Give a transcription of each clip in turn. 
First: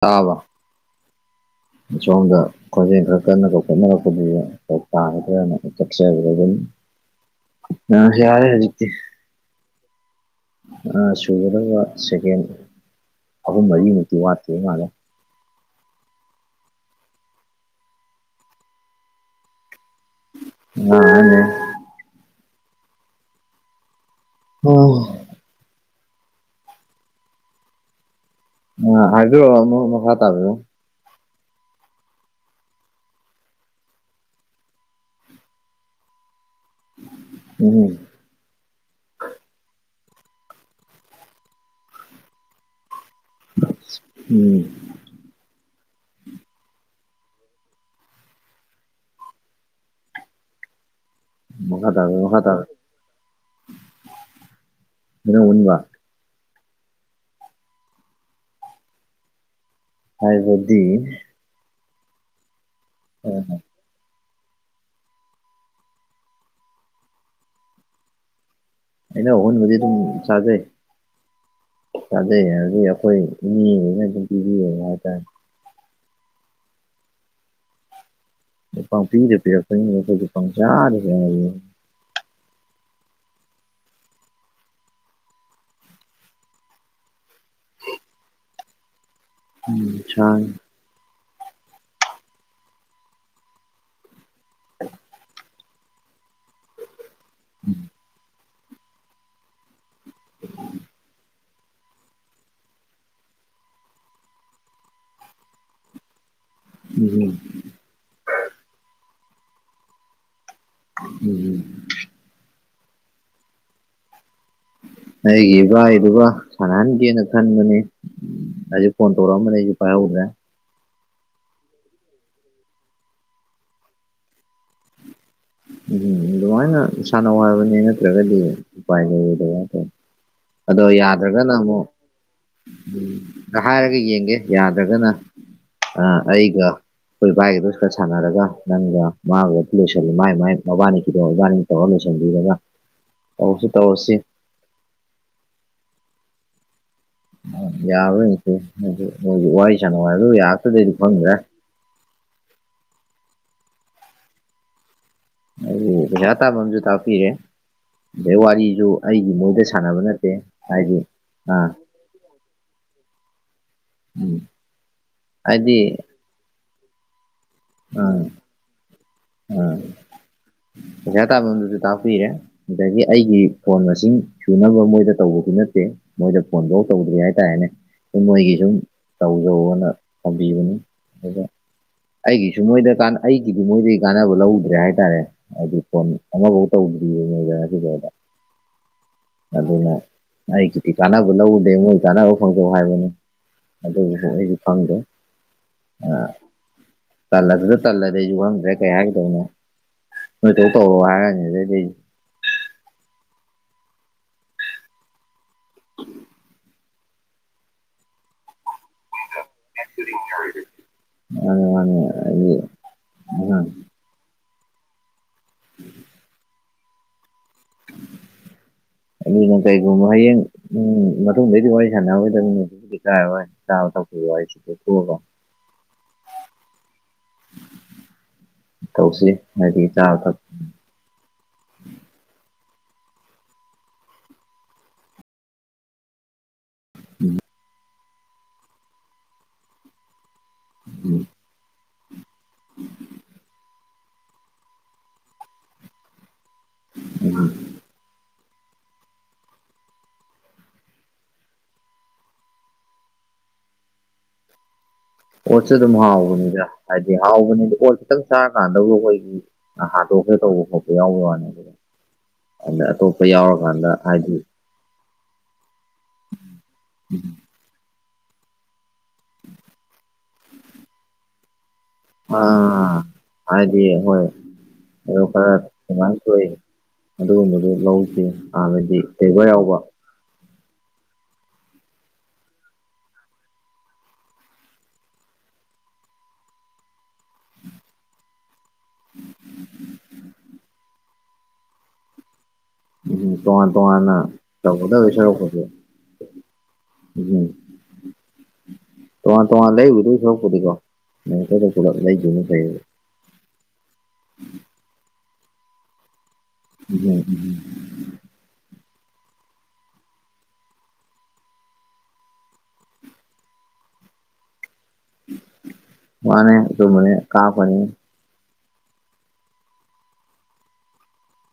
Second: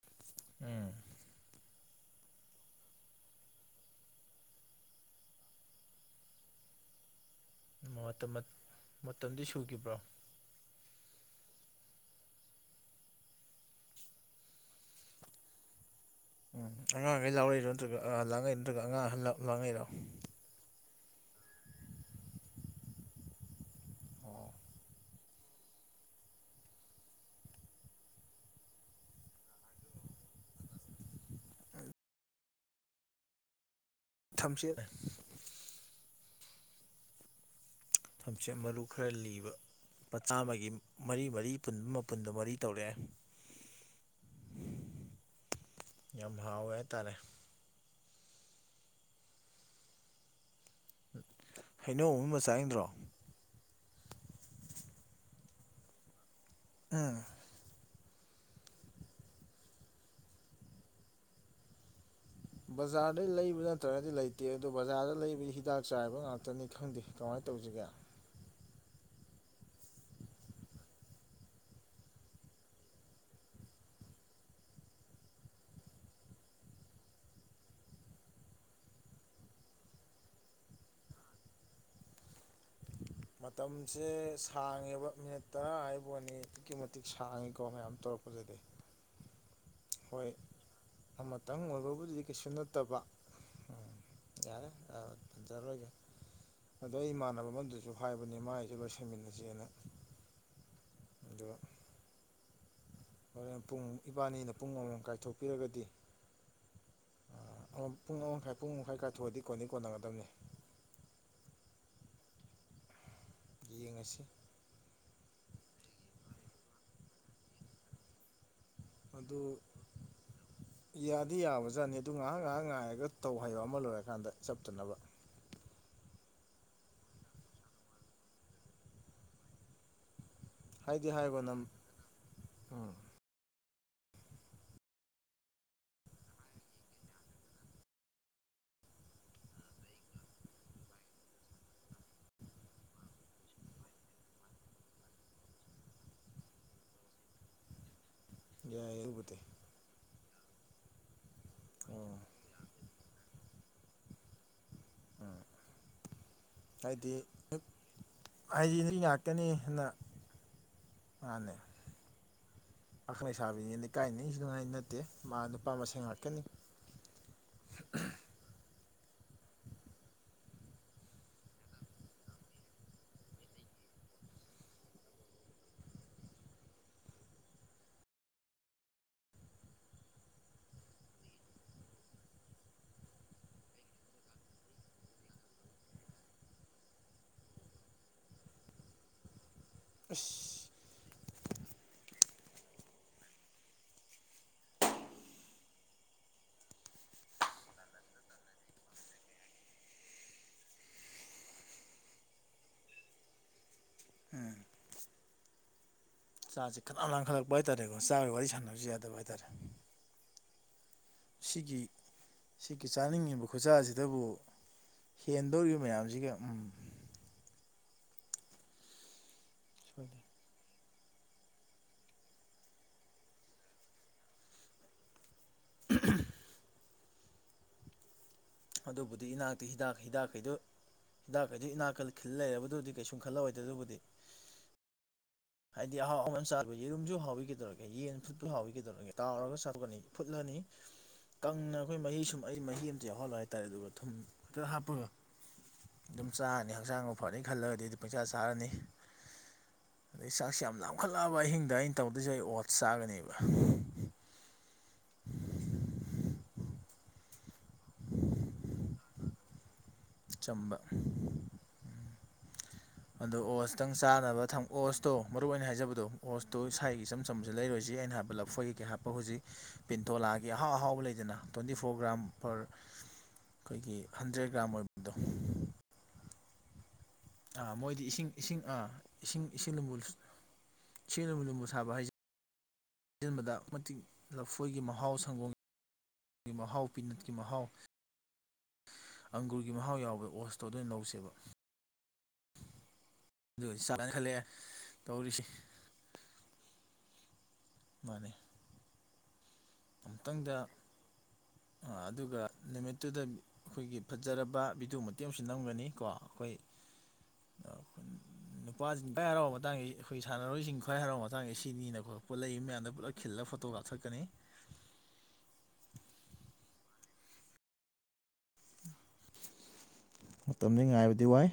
ꯇꯥꯕ ꯎꯝ ꯑꯁꯣꯝꯗ ꯈꯣꯟꯖꯦꯜ ꯈꯔ ꯀꯟꯅ ꯇ ꯈꯣꯠꯅꯔꯛꯄꯗꯨ ꯇꯥꯒꯗ꯭ꯔꯅ ꯆꯠꯆꯕꯗ ꯑꯗꯨꯝ ꯑ ꯃꯇꯝ ꯍꯔꯦ ꯍꯥꯏꯖꯤꯛꯇꯦ ꯃꯇꯝꯗꯤ ꯁꯨꯈꯤꯕ꯭ꯔꯣ ꯁꯨꯒꯗꯕ ꯁꯦꯀꯦꯟ ꯑꯍꯨꯝ ꯃꯔꯤꯃꯨꯛꯇꯤ ꯋꯥꯠꯇꯦ ꯃꯥꯜꯂꯦ ꯎꯝ ꯑꯉꯥꯡꯈꯩ ꯂꯥꯎꯔꯏꯔꯣ ꯅꯠꯇ꯭ꯔꯒ ꯑꯥꯡꯉꯩꯔꯣ ꯅꯠꯇ꯭ꯔꯒ ꯑꯉꯥꯡ ꯑꯍ ꯂꯥꯡꯉꯛꯏꯔꯣ ꯑꯅꯦ ꯑꯣ ꯎꯝ ꯑ ꯍꯥꯏꯕꯤꯔ‌ꯣ ꯃꯔꯨꯞ ꯃꯈꯥ ꯇꯥꯕꯤꯌꯨ ꯊꯝꯆꯦꯠ [inaudible] ꯊꯝꯆꯦꯠ ꯃꯔꯨ ꯈꯔ ꯂꯤꯕ ꯂꯨꯄꯥ ꯆꯥꯝꯃꯒꯤ ꯃꯔꯤ ꯃꯔꯤ ꯄꯨꯟꯕ ꯃꯄꯨꯟꯗ‌ꯣ ꯃꯔꯤ ꯇꯧꯔꯛꯑꯦ ꯎꯝ ꯌꯥꯝ ꯍꯥꯎꯋꯦ ꯍꯥꯏꯇꯥꯔꯦ ꯃꯈꯥ ꯍꯩꯅꯧ ꯇꯥꯥꯕꯤꯌꯨ ꯑꯃ ꯃꯈꯥ ꯃꯆꯥꯅꯤꯡꯗ꯭ꯔꯣ ꯇꯥꯥꯕꯤꯌꯨ [inaudible] ꯎꯝ ꯍꯥꯏꯕꯗꯤ ꯕꯖꯥꯔ ꯂꯩꯕ ꯆꯠꯇ꯭ꯔꯒꯗꯤ ꯂꯩꯇꯦ ꯑꯗꯣ ꯕꯖꯥꯔꯗ ꯂꯩꯕ ꯍꯤꯗꯥꯛ ꯆꯥꯏꯕ ꯉꯥꯛꯇꯅꯤ ꯈꯪꯗꯦ ꯀꯃꯥꯏꯅ ꯇꯧꯁꯤꯒꯦ ꯑꯩꯅ ꯑꯣꯟꯕꯗꯤ ꯑꯗꯨꯝ ꯆꯥꯖꯩ ꯆꯥꯖꯩ ꯑꯗꯨꯗꯤ ꯑꯩꯈꯣꯏ ꯏꯅꯦ ꯂꯅ ꯑꯗꯨꯝ ꯄꯤꯕꯤꯌꯦ ꯍꯥꯏꯇꯥꯔꯦ ꯄꯪ ꯄꯤꯗꯦ ꯄꯦ ꯑꯩꯣꯏꯈꯣꯏꯁꯨ ꯄꯥꯎ ꯌꯥꯔꯤꯦ ꯍꯥꯏꯌꯦ ꯃꯇꯝꯁꯦ ꯁꯥꯡꯉꯦꯕ ꯃꯤꯅꯠ ꯇꯔꯥ ꯍꯥꯏꯐꯥꯎꯅꯤ ꯑꯗꯨꯛꯀꯤ ꯃꯇꯤꯛ ꯁꯥꯡꯉꯤꯀꯣ ꯃꯌꯥꯝ ꯇꯧꯔꯛꯄꯁꯤꯗꯤ ꯑꯆ ꯇꯪ ꯑꯣꯏꯕꯕꯨꯗꯤ ꯀꯩꯁꯨ ꯅꯠꯇꯕ ꯎꯝ ꯌꯥꯔꯦ ꯊꯝꯖ ꯍꯜꯂꯔ‌ꯣꯏꯒꯦ ꯑꯗꯣ ꯑꯩ ꯏꯃꯥꯟꯅꯕ ꯑꯃꯗꯨꯁꯨ ꯍꯥꯏꯕꯅꯤ ꯃꯥꯏꯁꯨ ꯂꯣꯏꯁꯟꯃꯤꯟꯅꯁꯦꯅ [unintelligible] ꯑꯗꯨ ꯍꯣꯔꯦꯟ ꯄꯨꯡ ꯏꯕꯥꯅꯤꯅ ꯄꯨꯡ ꯑꯃꯃꯝ ꯀꯥꯏꯊꯣꯛꯄꯤꯔꯒꯗꯤ [inaudible] ꯄꯨꯡ ꯑꯃ ꯃꯈꯥꯏ ꯄꯨꯡ ꯑꯃꯈꯥꯏ ꯀꯥꯏꯊꯣꯛꯑꯗꯤ ꯀꯣꯟꯗꯤ ꯀꯣꯟꯅꯒꯗꯕꯅ‌ꯦ ꯎꯝ ꯎꯝ ꯌꯦꯡꯉꯁꯤ ꯑꯩꯒꯤ ꯏꯕꯥꯏꯗꯨꯒ ꯁꯥꯟꯅꯍꯟꯒꯦꯅ ꯈꯟꯕꯅꯤ ꯍꯧꯖꯤꯛ ꯐꯣꯟ ꯑꯗꯨ ꯇꯧꯛꯑꯝꯕꯅꯦ ꯑꯩꯖꯨ ꯄꯥꯏꯍꯧꯗ꯭ꯔꯦ ꯌꯥꯗꯤ ꯌꯥꯕꯖꯥꯠꯅꯤ ꯑꯗꯨ ꯉꯥꯏꯍꯥꯛ ꯉꯥꯏꯍꯥꯛ ꯉꯥꯏꯔꯒ ꯇꯧ ꯍꯥꯏꯌꯣ ꯑꯃ ꯂꯣꯏꯔꯀꯥꯟꯗ ꯆꯞꯇꯅꯕ ꯎꯝ ꯑꯗꯨꯃꯥꯏꯅ ꯁꯥꯟꯅꯧ ꯍꯥꯏꯕꯅꯦ ꯅꯠꯇ꯭ꯔꯒꯗꯤ ꯎꯄꯥꯏ ꯂꯩꯔ‌ꯣꯏꯗꯕ ꯍꯥꯏꯇꯥ ꯑꯗꯣ ꯍꯥꯏꯗꯤ ꯍꯥꯏꯒꯣ ꯌꯥꯗ꯭ꯔꯒꯅ ꯅꯪ ꯑꯃꯨꯛ ꯎꯝ [inaudible] ꯍꯥꯏꯔꯒ ꯌꯦꯡꯒꯦ ꯌꯥꯗ꯭ꯔꯒꯅ ꯑ ꯑꯩꯒ ꯈꯣꯏ ꯏꯚꯥꯏꯗꯨꯁꯨ ꯈꯔ ꯁꯥꯟꯅꯔꯒ ꯅꯪꯒ ꯃꯥꯒ ꯂꯣꯏꯁꯜꯂꯡ ꯃꯥꯏ ꯃꯥꯏ ꯃꯕꯥꯅꯤꯒꯤꯗꯣ ꯃꯕꯥꯅꯤ ꯇꯧꯔ ꯂꯣꯏꯁꯤꯟꯕꯤꯔꯒ ꯇꯧꯔꯁꯨ ꯇꯧꯔꯁꯤ ꯌꯥꯕ꯭ꯔ ꯌ‌ꯦꯡꯁꯤ ꯌꯥꯏ ꯑꯗꯨꯕꯨꯗꯤ ꯃ‌ꯣꯏꯁꯨ ꯋꯥꯔꯤ ꯁꯟꯅꯧ ꯍꯥꯏꯗ‌ꯣ ꯌꯥꯔꯛꯇ꯭ꯔꯗꯤ ꯑꯩꯁꯨ ꯈꯪꯗ꯭ꯔ‌ꯦ ꯑꯥ [inaudible] ꯄꯩꯁꯥ ꯇꯥꯟꯐꯝꯁꯨ ꯍꯥꯏꯗꯤ ꯇꯥꯛꯄꯤꯔꯦ ꯑꯗꯩ ꯍꯥꯏꯗꯤ ꯋꯥꯔꯤꯖꯨ ꯅꯨꯄꯤ ꯑꯩꯒꯤ ꯃꯣꯏꯗ ꯉꯥꯛꯇꯅꯤꯅ ꯁꯥꯟꯅꯕ ꯅꯠꯇꯦ ꯍꯥꯏꯗꯤ ꯃꯥꯅꯦ ꯑꯥ ꯄꯥꯈꯪ ꯂꯩꯁꯥꯕꯤꯅꯤꯅ ꯏꯀꯥꯏꯅꯤꯁꯨ ꯉꯥꯏ ꯅꯠꯇꯦ ꯃꯥ ꯍꯥꯏꯗꯤ ꯅꯨꯄꯥ ꯃꯁ‌ꯦꯟ ꯉꯥꯛꯇꯅꯤ [inaudible] ꯄꯩꯁꯥ ꯇꯥꯟꯐꯝꯗꯨꯁꯨ ꯇꯥꯛꯄꯤꯔ‌ꯦ ꯑꯗꯒꯤ ꯑꯩꯒꯤ ꯀ‌ꯣꯟ ꯃꯁꯤꯡ ꯁꯨꯅꯕ ꯃꯣꯏꯗ ꯇꯧꯕꯗꯤ ꯅꯠꯇꯦ ꯃꯣꯏꯗ ꯐꯣꯟꯕꯧ ꯇꯧꯗ꯭ꯔꯤ ꯍꯥꯏꯇꯥꯔꯦꯅꯦ ꯃꯣꯏꯒꯤ ꯁꯨꯝ ꯇꯧꯖꯧꯋ‌ꯣꯅ ꯇꯧꯕꯤꯕꯅꯤ ꯑꯗꯨꯗ ꯑꯩꯒꯤꯁꯨ ꯃꯣꯏꯗ ꯀꯥꯟꯅ ꯑꯩꯒꯤꯗꯤ ꯃꯣꯏꯗꯩ ꯀꯥꯟꯅꯕ ꯂꯧꯗ꯭ꯔꯦ ꯍꯥꯏꯇꯥꯔꯦ ꯍꯥꯏꯗꯤ ꯐꯣꯟ ꯑꯃꯐꯧ ꯇꯧꯗ꯭ꯔꯤꯌꯦ [inaudible] ꯑꯗꯨꯅ ꯑꯁ ꯑꯩ [inaudible] ꯁꯤ ꯀꯥꯟꯅꯕ ꯂꯧꯎꯗꯦ ꯃꯣꯏ ꯀꯥꯟꯅꯕ ꯐꯪꯖꯧ ꯍꯥꯏꯕꯅꯤ ꯑꯗꯨꯕꯨꯁꯨ ꯑꯩꯁꯨ [inaudible] ꯑ ꯇꯜꯂꯗꯨ ꯇꯜꯂꯗꯤ ꯑꯩꯖꯨ ꯈꯪꯗ꯭ꯔꯦ ꯀꯩ ꯍꯥꯏꯒꯗꯧꯅ‌ꯣ ꯅ‌ꯣꯏꯇꯧ ꯇꯧꯔ‌ꯣ ꯍꯥꯏꯔꯅꯤ ꯑꯗꯩꯗꯤ ꯂꯩ ꯎꯝ ꯆꯥꯁꯦ ꯈꯅꯥꯝ ꯂꯥꯡꯈꯠꯂꯛꯄ ꯍꯥꯏꯇꯥꯔꯦꯀꯣ ꯆꯥꯒ ꯋꯥꯔꯤ ꯁꯥꯟꯅꯕꯁꯨ ꯌꯥꯗꯕ ꯍꯥꯏꯇꯥꯔꯦ ꯑꯩ ꯃꯥꯅꯤ ꯁꯤꯒꯤ ꯃꯥꯅꯤ ꯑꯩꯒꯤ ꯁꯤꯒꯤ ꯆꯥꯅꯤꯡꯉꯤꯕ ꯈꯨꯠꯁꯥ ꯑꯁꯤꯗ ꯑꯗꯨꯕꯨ ꯍꯦꯟꯗꯧꯔꯤꯕ ꯃꯌꯥꯝꯁꯤꯒ ꯎꯝ ꯑꯗꯨꯅ ꯀꯥꯏꯒꯨꯝꯕ ꯁꯣꯏꯗꯦ ꯍꯌꯦꯡ ꯎꯝ ꯃꯇꯨꯡꯗꯩꯗꯤ ꯋꯥꯔꯤ ꯁꯥꯟꯅꯔꯣꯏꯗꯕꯅꯤ [unintelligible] ꯆꯥꯕ ꯇꯛꯄꯩ ꯋꯥꯔꯤꯁꯦ ꯇꯣꯛꯊꯣꯛ ꯑꯀꯣ [unintelligible] ꯑꯗꯨꯕꯨꯗꯤ ꯇꯧꯁꯤ ꯏꯅꯥꯛꯇꯤ ꯍꯥꯏꯗꯤ ꯍꯤꯗꯥꯛ ꯆꯥꯕ ꯊꯛ ꯍꯤꯗꯥꯛꯈꯩꯗꯨ ꯍꯤꯗꯥꯛ ꯀꯩꯗꯩ ꯏꯅꯥꯛꯀꯜ ꯈꯤꯜ ꯂꯩꯔꯕꯗꯨꯗꯤ ꯀꯩꯁꯨꯝ ꯈꯜꯂꯑꯣꯏꯗꯦ ꯑꯗꯨꯕꯨꯗꯤ ꯍꯥꯏꯗꯤ ꯑꯍꯥꯎ ꯑꯍꯥꯎꯁꯨꯝ [unintelligible] ꯆꯥꯕꯩ ꯗꯨꯝꯁꯨ ꯍꯥꯎꯋꯤ ꯀꯩꯗꯧꯔ [unintelligible] ꯑ ꯌꯦꯟ ꯐꯨꯠꯄ ꯍꯥꯎꯋꯤ ꯀꯩꯗꯧꯔ ꯇꯥꯎꯔꯒ ꯆꯥꯊ‌ꯣꯛꯑꯅꯤ ꯐꯨꯠꯂꯅꯤ ꯎꯝ ꯀꯪꯅ ꯑꯩꯈꯣꯏ ꯃꯍꯤ ꯁꯨꯝ ꯑꯩ ꯃꯍꯤ ꯑꯝꯇ ꯌꯥꯎꯍꯜꯂ‌ꯣꯏ ꯍꯥꯏꯇꯥꯔꯦ ꯑꯗꯨꯒ ꯊꯨꯝ ꯈꯤꯇ ꯍꯥꯞꯄꯒ ꯑꯗꯨꯝ ꯆꯥꯔꯅꯤ ꯍꯛꯆꯥꯡꯕꯨ ꯐꯅꯤ ꯎꯝ ꯈꯜꯂꯗꯤ ꯑꯩꯗꯤ ꯄꯪꯆꯥ ꯆꯥꯔꯅꯤ ꯑꯗꯩ ꯆꯥꯛꯁꯤ ꯌꯥꯝ ꯌꯥꯝꯈꯠꯂꯛꯑꯕ ꯑꯍꯤꯡꯗ ꯑꯩꯅ ꯇꯧꯗꯣꯏꯁꯦ ꯑꯩ ꯑꯣꯠꯁ ꯆꯥꯒꯅꯦꯕ ꯑꯣꯠꯁꯁ‌ꯦ ꯑꯗꯨꯝ ꯍꯥꯎꯕꯅꯤꯗ ꯍꯥꯏꯗꯤ ꯍꯥꯎꯕꯅꯤꯗ ꯑꯣꯠ ꯈꯤꯇꯪ ꯆꯥꯔꯀꯥꯟꯗꯕꯨ ꯑꯩꯈꯣꯏꯒꯤ ꯍꯥꯗꯣꯛꯀ‌ꯦ ꯇꯧꯕ ꯆꯝꯕ ꯈꯣꯠꯄ ꯌꯥꯎꯕꯩ ꯋꯥꯅꯦ ꯑꯗꯨ ꯑꯗꯣ ꯑꯣꯁꯇꯪ ꯍꯥꯏꯗꯤ ꯆꯥꯅꯕ ꯑꯣꯁꯇꯣ ꯃꯔꯨꯑꯣꯏ ꯑꯣꯏꯅ ꯍꯥꯏꯖꯕꯗꯣ ꯑꯣꯁꯇꯣ ꯏꯁꯥꯏꯒꯤ ꯏꯆꯝ ꯆꯝꯕ ꯑꯗꯨ ꯂꯩꯔꯣꯏꯁꯤ ꯑꯩꯅ ꯍꯥꯏꯕ ꯂꯐꯣꯏꯈꯤꯒꯦ ꯍꯥꯏꯞꯄ ꯍꯧꯖꯤꯛ ꯄꯤꯟꯊꯣꯂꯛꯑꯒꯦ ꯑꯍꯥꯎ ꯑꯍꯥꯎꯕ ꯂꯩꯗꯅ ꯇ꯭ꯋꯦꯟꯇꯤ ꯐꯣꯔ ꯒ꯭ꯔꯥꯝ ꯄꯔ ꯑꯥ ꯑꯩꯈꯣꯏꯒꯤ ꯍꯟꯗ꯭ꯔꯦꯠ ꯒ꯭ꯔꯥꯝ ꯑꯣꯏꯕ ꯑ ꯈꯔ ꯁꯨꯃꯥꯏꯅ ꯊꯣꯛꯏ ꯑꯗꯨꯒꯨꯝꯕꯗꯨ ꯑꯥ ꯃꯣꯏꯗꯤ ꯂꯧꯁꯤ ꯏꯁꯤꯡ ꯏꯁꯤꯡ ꯍꯕꯗꯤ ꯇꯩꯕ ꯌꯥꯎꯕ ꯁꯤꯡ ꯖꯤꯎꯡꯕꯨ ꯖꯤꯎꯡꯕꯨ ꯁꯥꯕ ꯍꯥꯏꯖꯦ ꯁꯤꯖꯤꯟꯕꯗ ꯃꯇꯤꯛ ꯂꯐꯣꯏꯒꯤ ꯃꯍꯥꯎ ꯁꯪꯒꯣꯝ ꯒꯤ ꯃꯍꯥꯎ ꯄꯤꯅꯠꯀꯤ ꯃꯍꯥꯎ ꯑꯪꯒꯨꯔꯒꯤ ꯃꯍꯥꯎ ꯌꯥꯎꯕ ꯑꯣꯁꯇꯣ ꯑꯗꯨꯅ ꯂꯧꯧꯁꯦꯕ ꯎꯝ ꯇꯣꯉꯅ ꯑꯗꯨ ꯆꯥꯅ ꯇꯣꯉꯥꯟꯅ ꯈꯜꯂꯛꯑꯦ ꯇꯣꯏꯒꯗꯕꯩ ꯇꯧꯔꯤꯁꯤ ꯁꯔꯨꯛꯄꯨꯗꯤ ꯃꯥꯅꯦ ꯇꯣꯉꯅ ꯇꯣꯉꯅ ꯂꯩꯔꯤꯗꯣꯏ ꯑꯃꯨꯛꯇꯪꯗ ꯁꯔꯨꯀꯄꯨꯗꯤꯀꯣ ꯑꯃꯣꯛꯇꯗ ꯄꯨꯂꯞ ꯂꯩꯒꯤꯕꯅ ꯐꯩꯌꯦꯕ ꯑꯗꯨꯗ ꯑꯩꯈꯣꯏꯒꯤ ꯐꯖꯔꯕ ꯕꯤꯗꯤꯑꯣ ꯃꯇꯦꯛ ꯑꯃꯁꯨ ꯅꯝꯒꯅꯤ ꯀꯣ ꯑꯩꯈꯣꯏ ꯎꯝ ꯅꯨꯄꯥꯁꯤꯡ ꯈ꯭ꯋꯥꯏ ꯍꯔꯥꯎꯕ ꯃꯇꯥꯡꯗ ꯑꯩꯈꯣꯏ ꯁꯥꯟꯅꯔꯣꯏꯁꯤꯡ ꯈ꯭ꯋꯥꯏ ꯍꯔꯥꯎꯕ ꯃꯇꯥꯡꯗꯁꯤ ꯁꯤꯅꯤꯅ ꯈꯣ ꯄꯨꯂꯛꯏ ꯃꯌꯥꯝꯗ ꯄꯨꯂꯞ ꯈꯤꯜꯂ ꯐꯣꯇꯣ ꯀꯥꯞꯊꯛꯀꯅꯤ ꯃꯥꯅꯦ ꯑꯗꯨꯃꯅꯦ ꯀꯥꯄꯛꯅꯤ ꯃꯇꯝꯗ ꯉꯥꯏꯕꯗꯤ ꯋꯥꯏ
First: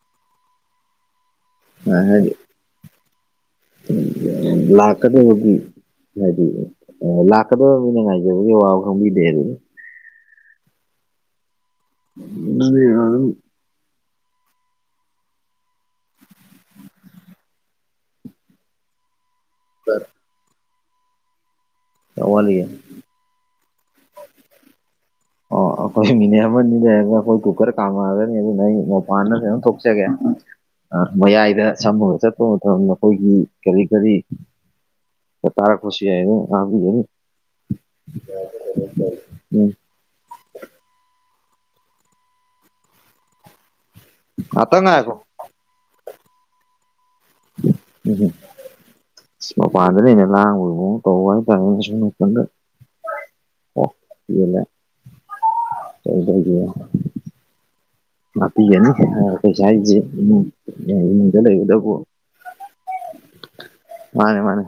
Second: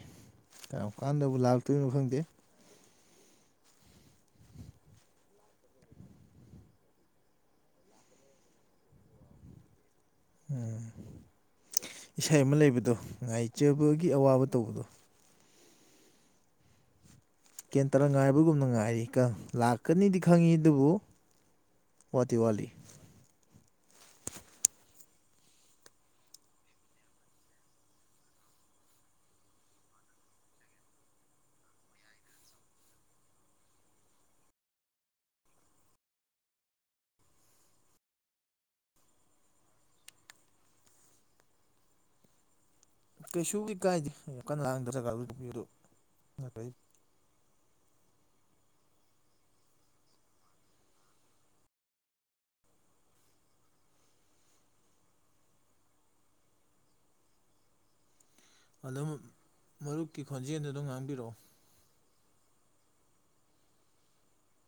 ꯀꯝ ꯀꯥꯟꯗꯕꯨ ꯂꯥꯛ ꯑ ꯍꯥꯏꯗꯤ ꯂꯥꯛꯀꯗꯤ ꯍꯒ ꯍꯥꯏꯗꯤ ꯂꯥꯛꯀꯗꯕ ꯃꯤꯅ ꯉꯥꯏꯖꯕꯒꯤ ꯋꯥꯕ ꯈꯪꯕꯤꯗꯦ ꯑꯗꯨ ꯎꯝ ꯏꯁꯩ ꯑꯃ ꯂꯩꯕꯗꯣ ꯌꯥꯝ ꯉꯥꯏꯖꯕꯒꯤ ꯑꯋꯥꯕ ꯇꯧꯕꯗꯣ ꯀꯦꯟꯇꯔ ꯉꯥꯏꯕꯒꯨꯝꯅ ꯉꯥꯏꯔꯤ ꯀ ꯂꯥꯛꯀꯅꯤꯗꯤ ꯈꯪꯉꯤ ꯑꯗꯨꯕꯨ ꯋꯥꯠꯇꯤ ꯋꯥꯠꯂꯤꯌꯦ ꯋꯥꯠꯂꯤ ꯑꯣ ꯑꯩꯈꯣꯏ ꯃꯤꯅꯦ ꯑꯃꯅꯤ ꯑꯅꯤ ꯂꯩꯔꯒ ꯑꯩꯈꯣꯏ ꯀꯨꯀꯔ ꯀꯥꯝꯃꯛꯑꯒꯅꯤ ꯑꯗꯨꯅ ꯑꯩ ꯃꯄꯥꯟꯗꯝ ꯊꯣꯛꯆꯒꯦ ꯑ ꯃꯌꯥꯏꯗ ꯁꯝꯃꯒ ꯆꯠꯄ ꯃꯇꯝꯗ ꯅꯈꯣꯏꯒꯤ ꯀꯔꯤ ꯀꯔꯤ ꯇꯔꯦ ꯈꯨꯁꯤ ꯍꯥꯏꯅꯦ ꯑꯒꯅꯤ ꯎꯝ ꯀꯩꯁꯨ ꯀ ꯀꯥꯏꯗꯦ ꯌꯥꯝ ꯀꯟꯅ ꯉꯥꯛꯇꯪ ꯍꯥꯡꯗ꯭ꯔꯒ ꯉꯥꯏꯈꯣ ꯑꯗꯨꯕꯤꯔꯣꯅꯥꯀ ꯎꯝ ꯁ ꯃꯄꯥꯟꯗꯅ ꯍꯦꯟꯅ ꯂꯥꯉꯕꯒꯤ ꯃꯑꯣꯡ ꯇꯧꯕ ꯍꯥꯏꯇꯥꯔꯦ ꯑꯁꯤꯝ ꯅꯥꯀꯟꯗ ꯑꯣ ꯏꯒꯂ [unintelligible] ꯅꯥꯄꯤꯒꯅꯤ ꯑꯗꯨꯝ ꯀꯩꯁꯥ ꯍꯥꯏꯁꯦ ꯃꯔꯨꯞꯀꯤ ꯏꯃꯨꯡ ꯈꯣꯟꯖꯦꯜꯗꯨ ꯑꯗꯨꯝ ꯉꯥꯡꯕꯤꯔꯛꯑꯣ ꯏꯃꯨꯡꯗ ꯂꯩꯒꯗꯕꯨ ꯃꯥꯅꯦ ꯃꯥꯅꯦ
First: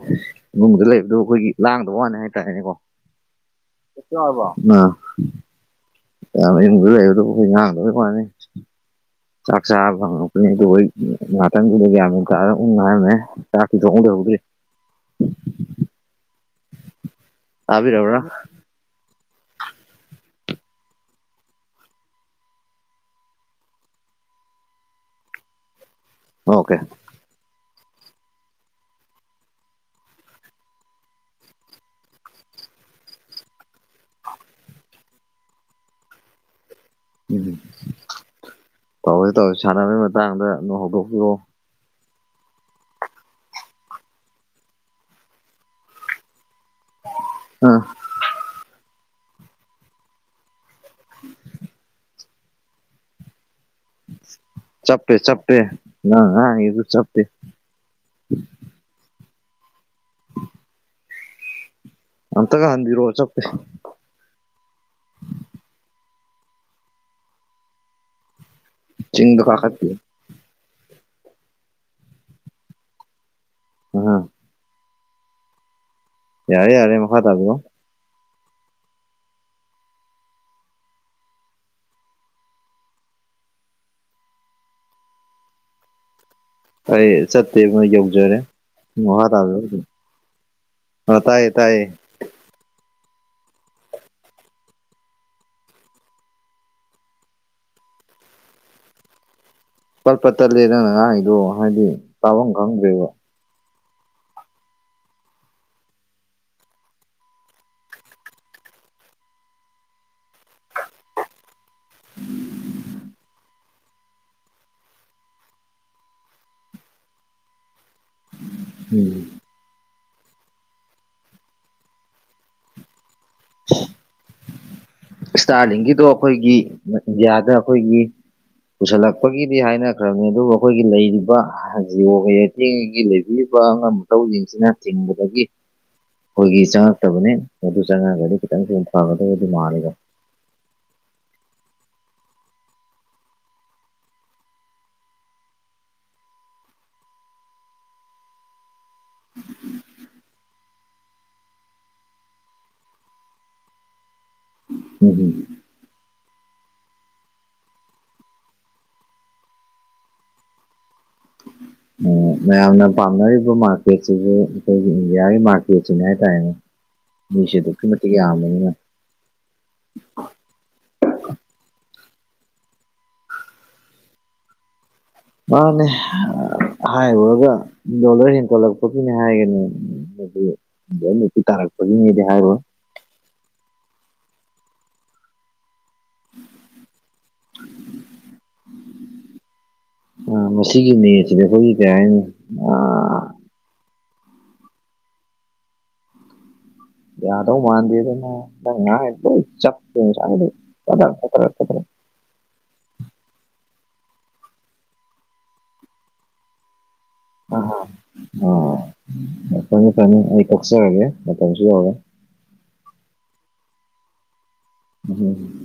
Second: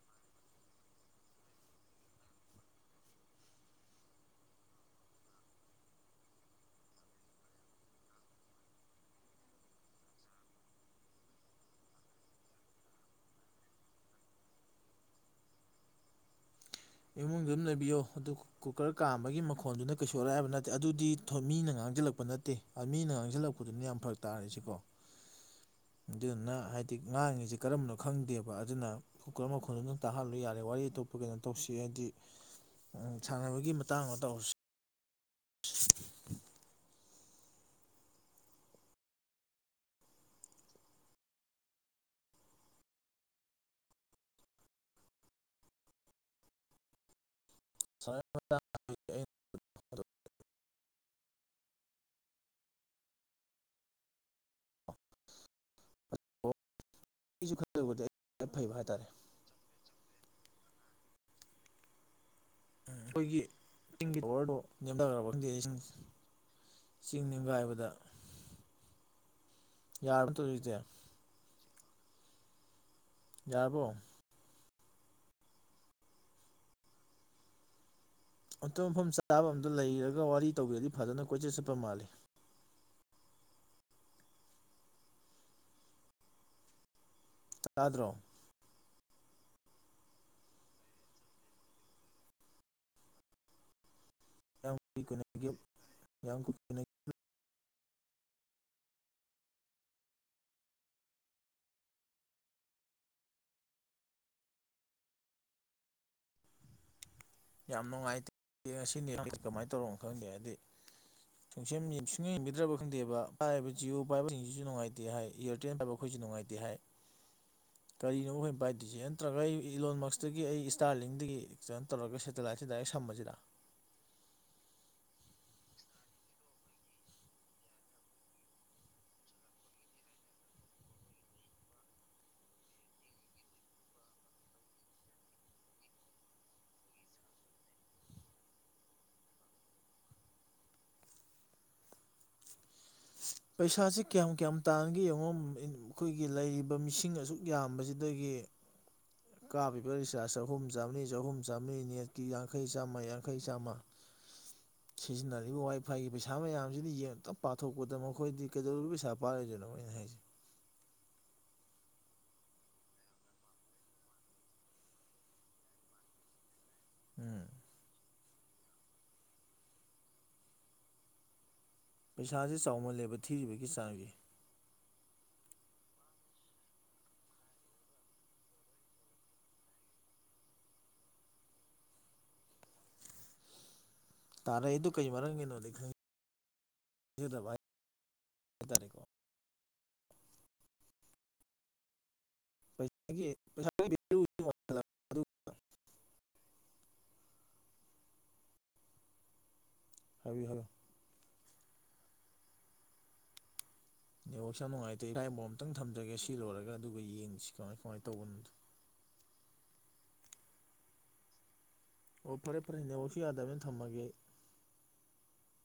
ꯏꯨꯡꯗ ꯂꯩꯕꯗꯨꯣ ꯑꯩꯈꯣꯏꯒꯤ ꯂꯥꯡꯗꯕ ꯋꯥꯅꯤ ꯍꯥꯏꯇꯥꯔꯦꯅꯦꯀꯣ ꯀ ꯍꯥꯏꯕ ꯌꯥꯝꯗ ꯐꯅꯤ ꯆꯥꯛꯆꯥꯥ ꯉꯅꯥꯇꯪꯒ ꯎ ꯉ ꯆꯁꯤ ꯆꯣꯡꯗ ꯍꯧꯒꯦ ꯏꯃꯨꯡꯗ ꯑꯗꯨꯝ ꯂꯩꯕꯤꯌꯣ ꯇꯥꯕꯤꯔꯕ꯭ꯔꯥ ꯑꯗꯨ ꯀꯨꯀꯔ ꯀꯥꯝꯕꯒꯤ ꯃꯈꯣꯟꯗꯨꯅ ꯀꯩꯁꯨ ꯑꯜꯂꯛꯑꯕ ꯅꯠꯇꯦ ꯑꯗꯨꯗꯤ ꯃꯤꯅ ꯉꯥꯡꯁꯤꯜꯂꯛꯄ ꯅꯠꯇꯦ ꯃꯤꯅ ꯉꯥꯡꯁꯤꯜꯂꯛꯄꯗꯨꯅ ꯌꯥꯝ ꯐꯔꯛ ꯇꯥꯔꯁꯤꯀꯣ [inaudible] ꯑꯗꯨꯗꯤꯨꯅ ꯑꯣꯀꯦ ꯍꯥꯏꯗꯤ ꯉꯥꯡꯉꯤꯁꯦ ꯀꯔꯝꯕꯅꯣ ꯈꯪꯗꯦꯕ ꯑꯗꯨꯅ ꯀꯨꯀꯔ ꯃꯈꯣꯟꯗꯣ ꯅꯝ ꯇꯥꯍꯜꯂꯨ ꯌꯥꯔꯦ ꯋꯥꯔꯤ ꯑꯇꯣꯞꯄꯒꯤꯩꯅꯣ ꯇꯧꯁꯤ ꯍꯥꯏꯗꯤ ꯁꯥꯟꯅꯕꯒꯤ ꯃꯇꯥꯡ ꯑꯃ ꯇꯧꯔꯁꯨ [unintelligible] ꯎꯝ ꯇꯧꯁꯤ ꯇꯧꯋꯁꯤ ꯁꯥꯟꯅꯕꯒꯤ ꯃꯇꯥꯡꯗ ꯑꯗꯨꯝ ꯍꯧꯗꯣꯛꯄꯤꯔꯑꯣ ꯑ [unintelligible] [inaudible] ꯆꯞꯄꯦ ꯆꯞꯄꯦ ꯅꯪ ꯉꯥꯡꯉꯤꯗꯣ ꯆꯞꯄꯦ ꯑꯩꯁꯨ ꯈꯪꯖꯕꯗ ꯑꯩ ꯌꯥꯝ ꯐꯩꯕ ꯍꯥꯏꯇꯥꯔꯦ ꯑꯝꯇꯒ ꯎꯝ ꯍꯟꯕꯤꯔꯛꯑꯣ ꯑꯩꯈꯣꯏꯒꯤ ꯆꯞꯄꯦ ꯇꯤꯡꯒꯤ ꯄꯋꯥꯔꯗꯣ ꯂꯦꯝꯊꯈꯔꯕ ꯈꯪꯗꯦꯁꯤꯡꯁ ꯆꯤꯡ ꯅꯤꯡꯒꯥꯏꯕꯗ ꯆꯤꯡꯗ ꯐꯥ ꯈ ꯌꯥꯔꯕ ꯇꯧꯔꯤꯁꯦ ꯌꯥꯕꯣ ꯑ ꯌꯥꯔꯦ ꯌꯥꯔꯦ ꯃꯈꯥ ꯇꯥꯣ ꯑꯇꯣꯞꯄ ꯃꯐꯝ ꯆꯥꯕ ꯑꯝꯗ ꯂꯩꯔꯒ ꯋꯥꯔꯤ ꯇꯧꯒꯦꯔꯗꯤ ꯐꯖꯅ ꯀꯣꯏꯆꯠ ꯆꯠꯄ ꯃꯥꯜꯂꯤ ꯑꯩ ꯆꯠꯇꯦ ꯃꯣꯏ ꯇꯥꯗ꯭ꯔꯣ ꯌꯧꯖꯔꯦ ꯎ ꯍ ꯇ ꯑ ꯇꯥꯏꯌꯦ ꯇꯥꯏꯌꯦ ꯌꯥꯝ ꯌꯥꯝ ꯄꯠꯄ ꯇꯠꯂꯦ ꯅꯪꯅ ꯉꯥꯥꯏꯗꯣ ꯍꯥꯏꯗꯤ ꯇꯥꯐꯝ ꯈꯪꯗ꯭ꯔꯦꯕ ꯌꯥꯝ ꯅꯨꯡꯉꯥꯏꯇꯦ ꯉꯁꯤꯅꯤ ꯀꯃꯥꯏꯅ ꯇꯧꯔꯣꯅꯣ ꯈꯪꯗꯦ ꯍꯥꯏꯗꯤ ꯨꯡꯁ ꯁꯨꯡꯁꯕꯤꯗ꯭ꯔꯕ ꯈꯪꯗꯦꯕ ꯄꯥꯏꯔꯤꯕ ꯖꯤꯑꯣ ꯄꯥꯏꯕꯁꯤꯡꯁꯤꯁꯨꯅꯨꯡꯉꯥꯏꯇꯦ ꯍꯥꯏ ꯑꯦꯌꯥꯔꯇꯦꯜ ꯄꯥꯏꯕ ꯍꯣꯏꯖꯤ ꯉꯥꯏꯗꯤꯍꯥꯏ [inaudible] ꯀꯔꯤꯅ ꯐ ꯕꯥꯏꯠ ꯗꯤꯖꯦ ꯎꯝ ꯅꯠꯇ꯭ꯔꯒ ꯑꯩ ꯏꯂꯣꯟꯃꯁꯇꯒꯤ ꯑꯩ ꯏꯁꯇꯥꯔꯂꯤꯡꯗꯒꯤ ꯀꯩꯅꯣ ꯇꯧꯔꯒ ꯁꯦꯇꯦꯂꯥꯏꯠꯁꯦ ꯗꯥꯏꯔꯦꯛ ꯁꯝꯕꯁꯤꯗ ꯏꯁꯇꯥꯔꯂꯤꯡꯒꯤꯗꯣ ꯑꯩꯈꯣꯏꯒꯤ ꯏꯟꯗꯤꯌꯥꯗ ꯑꯩꯈꯣꯏꯒꯤ ꯄꯨꯁꯜꯂꯛꯄꯒꯤꯗꯤ ꯍꯥꯏꯅꯈ꯭ꯔꯕꯅꯤ ꯑꯗꯨꯕꯨ ꯑꯩꯈꯣꯏꯒꯤ ꯂꯩꯔꯤꯕ ꯍꯖꯤ ꯍꯤꯡꯒꯤ ꯂꯩꯕꯤꯔꯤꯕ ꯑꯉꯥꯡ ꯃꯇꯊꯧꯁꯤꯡꯁꯤꯅ ꯊꯤꯡꯕꯗꯒꯤ ꯑꯩꯈꯣꯏꯒꯤ ꯆꯪꯉꯛꯇꯕꯅꯦ ꯃꯗꯨ ꯆꯪꯉꯛꯑꯒꯗꯤ ꯈꯤꯇꯪ ꯊꯨꯝ ꯐꯒꯗꯕꯗꯤ ꯃꯥꯜꯂꯤꯗ ꯄꯩꯁꯥꯁ ꯀꯌꯥꯝ ꯀꯌꯥꯝ ꯇꯥꯟꯅꯒꯦ ꯌꯦꯡꯉꯣ ꯑꯩꯈꯣꯏꯒꯤ ꯂꯩꯔꯤꯕ ꯃꯤꯁꯤꯡ ꯑꯁꯨꯛ ꯌꯥꯝꯕꯁꯤꯗꯒꯤ [inaudible] ꯀꯥꯞꯕꯤꯕ ꯔꯤꯆꯥꯔꯖ ꯆꯍꯨꯝ ꯆꯥꯝꯃꯔꯤ ꯆꯍꯨꯝ ꯆꯥꯝꯃꯔꯤ ꯅꯦꯠꯀꯤ ꯌꯥꯡꯈꯩ ꯆꯥꯝꯃ ꯌꯥꯡꯈꯩ ꯆꯥꯝꯃ ꯎꯝ ꯁꯤꯖꯤꯟꯅꯔꯤꯕ ꯋꯥꯏ ꯐꯥꯏꯒꯤ ꯄꯩꯁꯥ ꯃꯌꯥꯝꯁꯤꯅ ꯌꯦꯡꯇꯞ ꯄꯥꯊꯣꯛꯄꯗ ꯃꯈ ꯑꯩꯈꯣꯏꯗꯤ ꯀꯩꯗꯧꯔꯤꯕ ꯄꯩꯁꯥ ꯄꯥꯔꯣꯏꯗꯣꯏꯅꯣ ꯑꯩꯅ ꯍꯥꯏꯁꯦ ꯃꯌꯥꯝꯅ ꯄꯥꯝꯅꯔꯤꯕ ꯃꯥꯔꯀꯦꯠꯁꯤꯁꯨ ꯑꯩꯈꯣꯏꯒꯤ ꯏꯟꯗꯤꯌꯥꯒꯤ ꯃꯥꯔꯀꯦꯠꯁꯤꯅꯦ ꯍꯥꯏꯇꯥꯔꯦꯅꯦ ꯎꯝ ꯃꯤꯁꯦ ꯑꯗꯨꯛꯀꯤ ꯃꯇꯤꯛ ꯌꯥꯝꯃꯦꯅꯤꯅ ꯄꯩꯁꯥꯁꯦ ꯆꯥꯎꯃꯜꯂꯦꯕ ꯊꯤꯔꯤꯕꯒꯤ ꯆꯥꯡꯒꯤ ꯃꯥꯅꯦ ꯍꯥꯏꯔꯨꯔꯒ ꯗꯣꯂꯔ ꯍꯦꯟꯒꯠꯂꯛꯄꯒꯤꯅꯦ ꯍꯥꯏꯒꯅꯦ ꯅꯨꯄꯤ ꯇꯥꯔꯛꯄꯒꯤꯅꯦꯗꯤ ꯍꯥꯏꯔꯣ ꯇꯥꯔꯛ ꯑꯩꯗꯣ ꯀꯩ ꯃꯔꯝꯒꯤꯅꯣꯗꯤ ꯈꯪꯚ ꯍꯥꯏꯇꯥꯔꯦꯀꯣ ꯑ ꯃꯁꯤꯒꯤꯅꯦꯁꯤꯗ ꯑꯩꯈꯣꯏꯒꯤ ꯀꯩ ꯍꯥꯏꯅꯤ ꯑꯥ ꯄꯩꯁꯒꯤ ꯌꯥꯗꯣ ꯃꯥꯟꯗꯗ ꯍꯥꯏꯕꯤꯌꯨ ꯍꯥꯏꯕꯤꯌꯨ ꯏꯦ ꯅꯦꯠꯋꯥꯛꯁꯨ ꯌꯥꯝ ꯅꯨꯡꯉꯥꯏꯇꯦ ꯏꯐꯥꯏ ꯕꯣꯝꯇꯪ ꯊꯝꯖꯒꯦ ꯁꯤ ꯂꯣꯏꯔꯒ ꯑꯗꯨꯒ ꯌꯦꯡꯉꯤ ꯑ ꯑꯥ ꯐꯅꯤ ꯐꯅꯤ ꯑꯩ ꯀꯛꯆꯔꯒꯦ ꯃꯇꯝꯁꯨ ꯌꯧꯔꯦ ꯑꯣ ꯐꯔꯦ ꯐꯔꯦꯅꯦ ꯑꯣꯐ ꯌꯥꯗꯕꯅ ꯊꯝꯃꯒꯦ ꯎ